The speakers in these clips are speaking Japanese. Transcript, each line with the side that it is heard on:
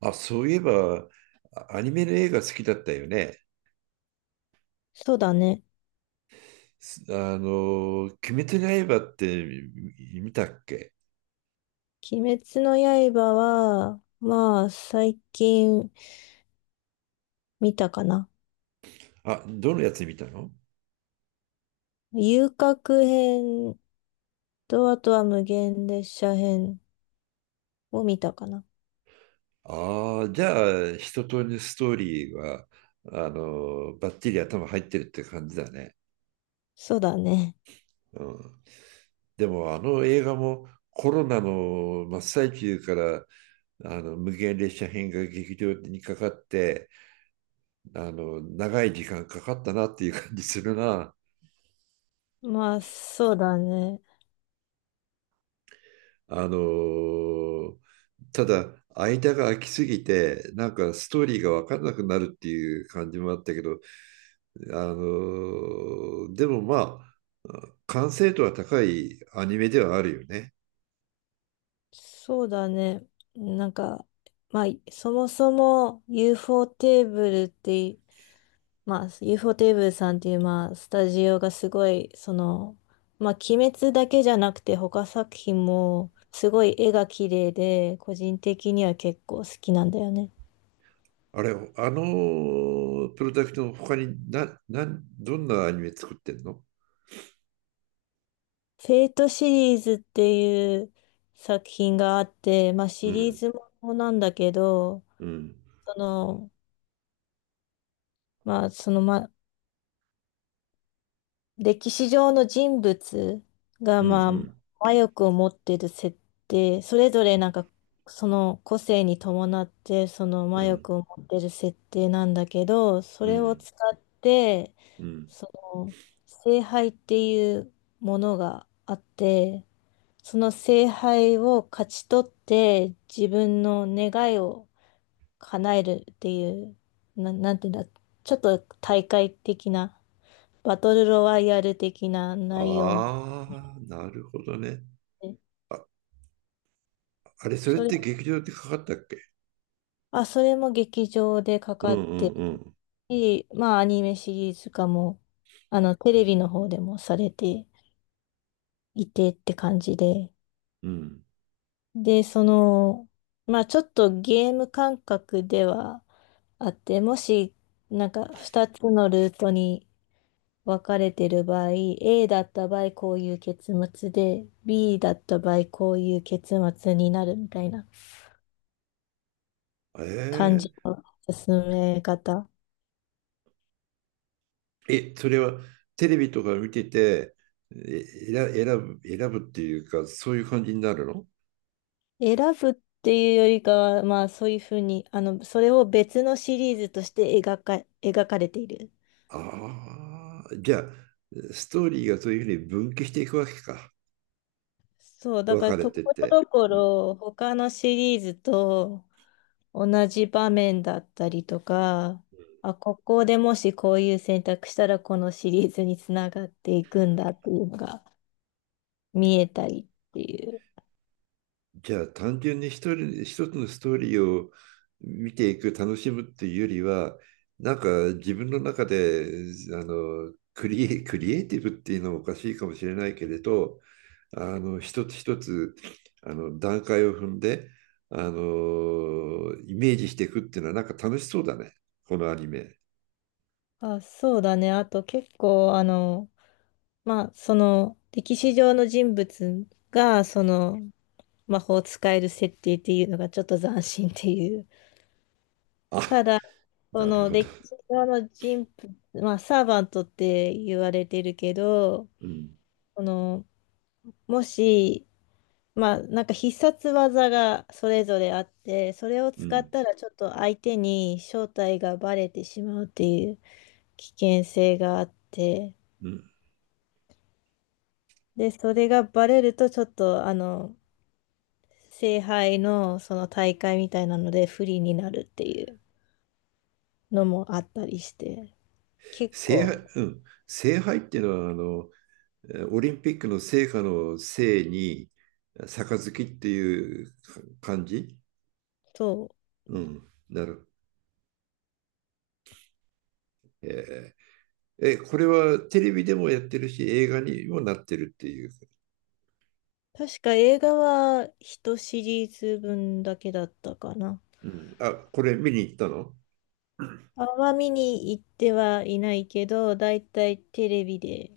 right: あ、そういえば、アニメの映画好きだったよね。
left: そうだね。
right: すあの、鬼滅の刃って見たっけ？
left: 鬼滅の刃は、まあ、最近見たかな。
right: あ、どのやつ見たの？
left: 遊郭編と、あとは無限列車編を見たかな。
right: ああ、じゃあ、一通りのストーリーは、バッチリ頭入ってるって感じだね。
left: そうだね。
right: うん。でも、あの映画もコロナの真っ最中から、無限列車編が劇場にかかって、長い時間かかったなっていう感じするな。
left: まあ、そうだね。
right: あのただ間が空きすぎてなんかストーリーが分からなくなるっていう感じもあったけど、でもまあ完成度は高いアニメではあるよね。
left: そうだね。なんか、まあ、そもそも UFO テーブルって、まあ、u フォーテーブルさんっていう、まあ、スタジオがすごい、その、まあ、鬼滅だけじゃなくて、他作品も、すごい絵が綺麗で、個人的には結構好きなんだよね。
right: あれ、あのプロダクトの他にどんなアニメ作ってんの？
left: フェイトシリーズっていう作品があって、まあ、
right: う
left: シリー
right: ん、
left: ズものなんだけど、
right: うん、
left: その、まあ、その、歴史上の人物が、
right: うん、う
left: まあ、
right: ん、
left: 魔力を持ってる設定、それぞれなんか、その個性に伴って、その魔
right: うん、
left: 力を持ってる設定なんだけど、そ
right: う
left: れを
right: ん。
left: 使って、
right: うん。
left: その、聖杯っていうものがあって、その聖杯を勝ち取って、自分の願いを叶えるっていう、なんていうんだ、ちょっと大会的なバトルロワイヤル的な内容なの
right: ああ、なるほどね。
left: で、
right: あ、あれ、それっ
left: それ、
right: て劇場でかかったっけ？
left: それも劇場でか
right: う
left: かって
right: ん、
left: る
right: うん、
left: し、まあアニメシリーズ化も、あの、テレビの方でもされていてって感じで、
right: うん。
left: で、その、まあちょっとゲーム感覚ではあって、もし、なんか2つのルートに分かれてる場合、A だった場合こういう結末で、B だった場合こういう結末になるみたいな、感
right: え
left: じの進め方。
right: ええ、それはテレビとか見てて、え、選選選ぶっていうか、そういう感じになるの？
left: 選ぶっていうよりかは、まあそういうふうに、あの、それを別のシリーズとして描かれている。
right: ああ、じゃあ、ストーリーがそういうふうに分岐していくわけか。
left: そう、だ
right: 分
left: から
right: かれ
left: と
right: て
left: ころ
right: て。
left: どこ
right: うん。
left: ろ他のシリーズと同じ場面だったりとか、あ、ここでもしこういう選択したらこのシリーズにつながっていくんだっていうのが見えたりっていう。
right: じゃあ、単純に一人、一つのストーリーを見ていく、楽しむっていうよりは、なんか自分の中で、クリエイティブっていうのもおかしいかもしれないけれど、一つ一つ段階を踏んでイメージしていくっていうのはなんか楽しそうだね、このアニメ。
left: あ、そうだね。あと結構あの、まあ、その、歴史上の人物が、その、魔法を使える設定っていうのがちょっと斬新っていう。
right: あ、
left: ただ、そ
right: なる
left: の、
right: ほど。
left: 歴史上の人物、まあ、サーバントって言われてるけど、
right: うん、
left: その、もし、まあ、なんか必殺技がそれぞれあって、それを
right: う
left: 使っ
right: ん、
left: たらちょっと相手に正体がバレてしまうっていう危険性があって、
right: うん。
left: で、それがバレるとちょっと、あの、聖杯のその大会みたいなので不利になるっていうのもあったりして、結
right: 聖
left: 構、
right: 杯、うん、聖杯っていうのは、オリンピックの聖火の聖に杯っていう感じ？
left: そう。
right: うん、なる。えーえこれはテレビでもやってるし映画にもなってるっていう？
left: 確か映画は一シリーズ分だけだったかな。
right: うん、あ、これ見に行ったの？
left: あんま見に行ってはいないけど、だいたいテレビで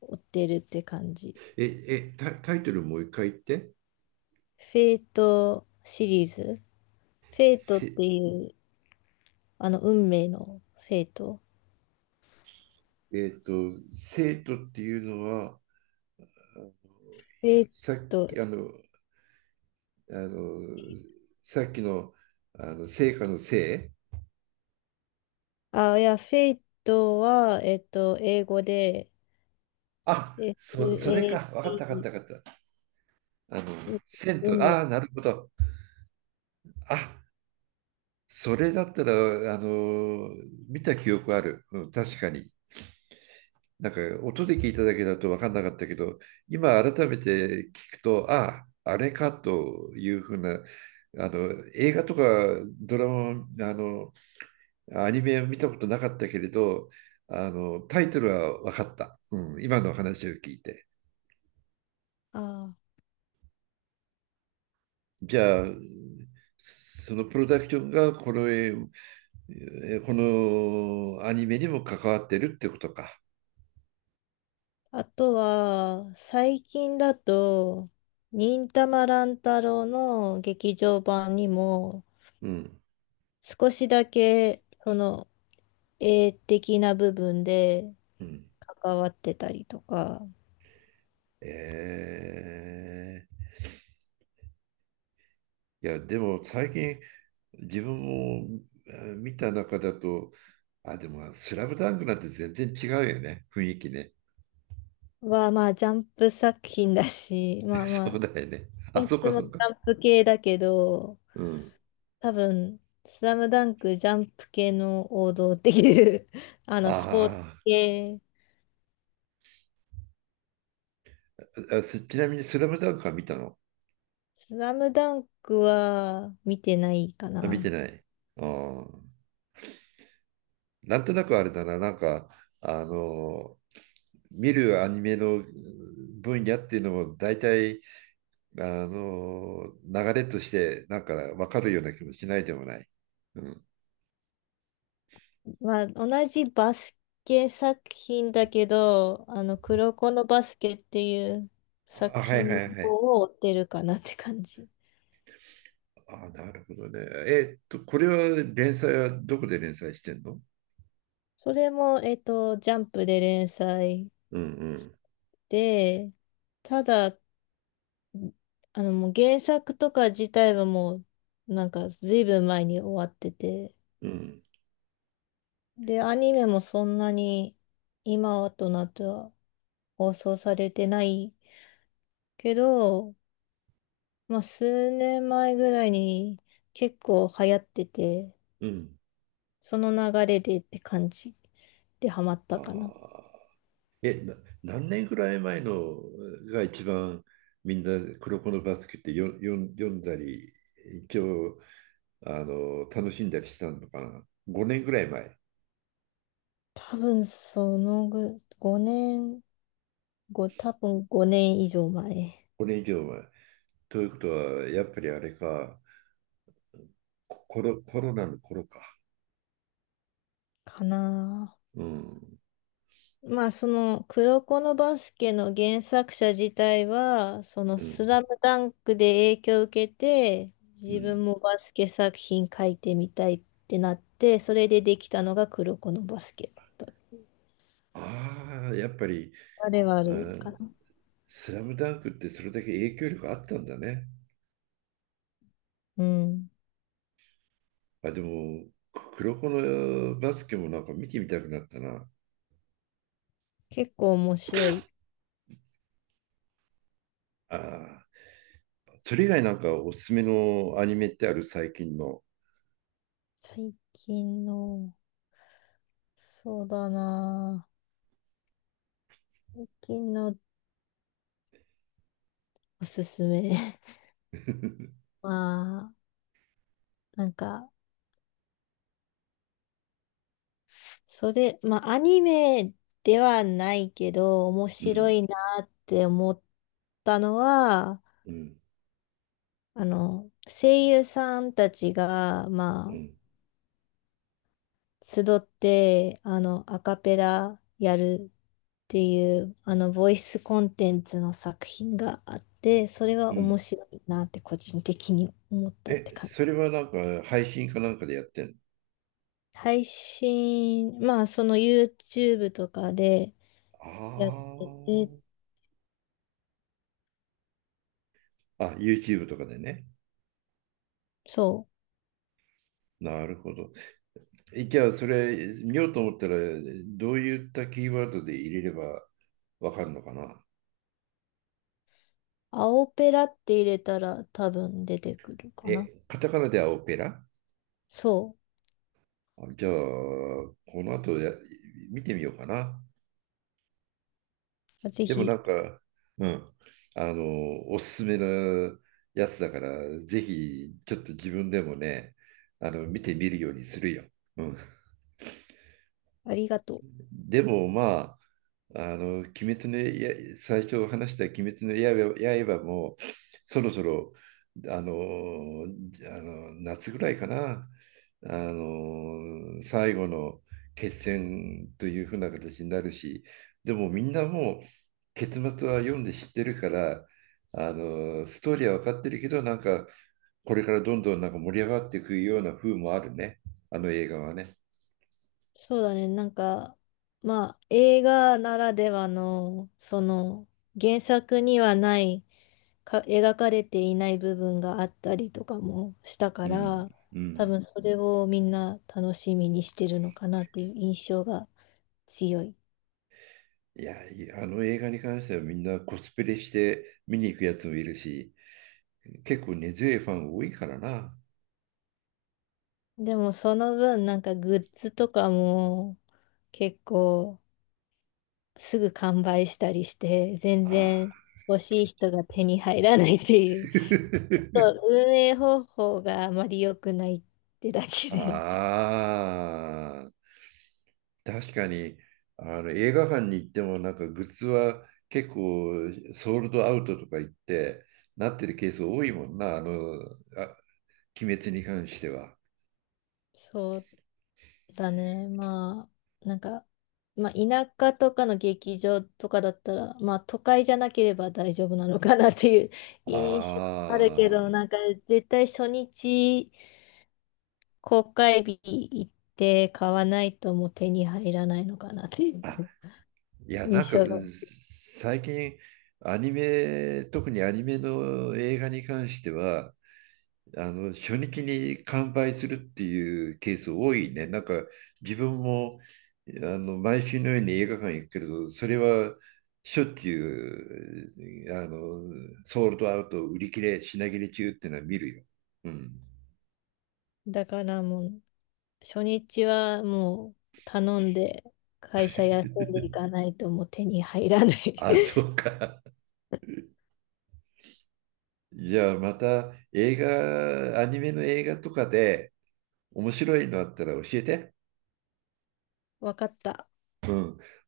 left: 追ってるって感じ。
right: タイトルもう一回言って。
left: フェイトシリーズ。フェイトっ
right: せ、
left: ていう、あの、運命のフェイト。
right: えっと、生徒っていうのは、あの
left: フェイ
right: さっき、
left: ト、
right: あの、さっきの、成果のせい。
left: いや、フェイトは、英語で、
right: あ、それか。わかった、わかっ
left: SAT、
right: た、わかった。あの、
left: う、
right: 生
left: う
right: 徒、
left: む。
right: ああ、なるほど。あ、それだったら、あの、見た記憶ある。うん、確かに。なんか音で聞いただけだと分かんなかったけど、今改めて聞くと、ああ、あれかというふうな、あの映画とかドラマ、あのアニメを見たことなかったけれど、あのタイトルは分かった、うん、今の話を聞いて。
left: あ
right: じゃあ、そのプロダクションがこのアニメにも関わってるってことか。
left: あ。あとは、最近だと、忍たま乱太郎の劇場版にも、
right: うん、
left: 少しだけ、その、絵的な部分で
right: うん、
left: 関わってたりとか
right: えーいや、でも最近自分も見た中だと、あ、でも、スラムダンクなんて全然違うよね、雰囲気ね。
left: は、まあ、ジャンプ作品だし、ま あま
right: そうだ
left: あ、
right: よね。あ、
left: い
right: そっ
left: つ
right: か
left: も
right: そっ
left: ジ
right: か。
left: ャンプ系だけど、
right: うん。
left: 多分、スラムダンクジャンプ系の王道っていう、あの、スポーツ
right: あ
left: 系。
right: ーあ、ちなみにスラムダンクは見たの？
left: スラムダンクは見てないか
right: あ、見て
left: な。
right: ない。あーなんとなくあれだな、なんか、あのー、見るアニメのうん分野っていうのも大体、流れとして、なんか分かるような気もしないでもない。うん。
left: まあ、同じバスケ作品だけど、あの、黒子のバスケっていう
right: あ、
left: 作
right: はいは
left: 品
right: いはい。
left: を追ってるかなって感じ。
right: あ、なるほどね。これは連載はどこで連載してんの？
left: それも、ジャンプで連載
right: うん、う
left: し
right: ん、
left: て、ただ、あの、もう原作とか自体はもう、なんか、ずいぶん前に終わってて、
right: うん、
left: で、アニメもそんなに今となっては放送されてないけど、まあ、数年前ぐらいに結構流行ってて、
right: うん。
left: その流れでって感じでハマっ
right: あ
left: たかな。
right: あ。え、な、何年ぐらい前のが一番みんな黒子のバスケってよよん読んだり、一応楽しんだりしたのかな。5年ぐらい前？
left: 多分そのぐ、5年、多分5年以上前
right: 5年以上前。ということは、やっぱりあれか、コロナの頃か。
left: かな。
right: うん、
left: まあその黒子のバスケの原作者自体は、その
right: う
left: ス
right: ん、
left: ラムダンクで影響を受けて、
right: う
left: 自
right: ん。
left: 分もバスケ作品書いてみたいってなって、それでできたのが黒子のバスケ、だった
right: ああ、やっぱり、
left: あれはあ
right: あ
left: るかな。
right: スラムダンクってそれだけ影響力あったんだね。
left: うん。
right: あ、でも、黒子のバスケもなんか見てみたくなったな。
left: 結構面白い。
right: ああ。それ以外なんかおすすめのアニメってある、最近の？
left: 最近の、そうだなぁ。最近のおすすめ。まあ、なんか、それ、まあ、アニメではないけど、面
right: う
left: 白
right: ん、
left: いなって思ったのは、
right: うん、
left: あの、声優さんたちが、
right: う
left: ま
right: ん、
left: あ、集って、あの、アカペラやるっていう、あの、ボイスコンテンツの作品があって、それ
right: う
left: は面
right: ん。
left: 白いなって個人的に思ったって感じ。
right: それはなんか配信かなんかでやってんの？
left: 配信、まあ、その YouTube とかでやってて、
right: ああ。あ、YouTube とかでね。
left: そ
right: なるほど。じゃあ、それ見ようと思ったら、どういったキーワードで入れればわかるのかな？
left: う、青ペラって入れたら多分出てくるかな。
right: カタカナではオペラ？
left: そ
right: あ、じゃあ、この後見てみようかな。
left: う。ぜ
right: でもな
left: ひ、
right: んか、うん、おすすめのやつだから、ぜひ、ちょっと自分でもね、見てみるようにするよ。うん。
left: ありがとう。
right: でもまあ、鬼滅の刃、最初話した鬼滅の刃も、そろそろ、あの、あの夏ぐらいかな、最後の決戦というふうな形になるし、でもみんなもう、結末は読んで知ってるから、ストーリーは分かってるけど、なんか、これからどんどんなんか盛り上がっていくような風もあるね、あの映画はね。
left: そうだね。なんか、まあ、映画ならではの、その、原作にはない、描かれていない部分があったりとかもしたか
right: うん、
left: ら、
right: う
left: 多
right: ん。
left: 分それをみんな楽しみにしてるのかなっていう印象が強い。
right: いや、あの映画に関してはみんなコスプレして見に行くやつもいるし、結構根強いファン多いからな。
left: でもその分、なんかグッズとかも結構すぐ完売したりして、全
right: ああ。
left: 然欲しい人が手に入らないっていう、そう、 運営方法があまり良くないってだけ
right: あ
left: で。
right: あ。確かに、あの映画館に行ってもなんかグッズは結構ソールドアウトとか言ってなってるケース多いもんな、あ、鬼滅に関しては。
left: そうだね。まあ、なんか、まあ、田舎とかの劇場とかだったら、まあ、都会じゃなければ大丈夫なのかなっていう 印象あるけ
right: あ
left: ど、
right: あ。
left: なんか、絶対初日、公開日行って買わないともう手に入らないのかなっていう
right: あ、いや、なん
left: 印
right: か
left: 象が。
right: 最近、アニメ、特にアニメの映画に関しては、初日に完売するっていうケース多いね。なんか自分も毎週のように映画館行くけれど、それはしょっちゅうソールドアウト、売り切れ、品切れ中っていうのは見るよ。うん。
left: だからもう、初日はもう頼んで会社休んでいかないともう手に入らない。
right: あ、そうか。じゃあまた映画、アニメの映画とかで面白いのあったら教えて。
left: わかった。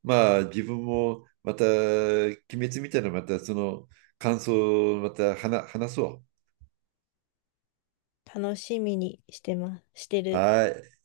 right: まあ自分もまた、鬼滅みたいなまたその感想をまた話、話そ
left: 楽しみにしてます。して
right: う。
left: る。
right: はい。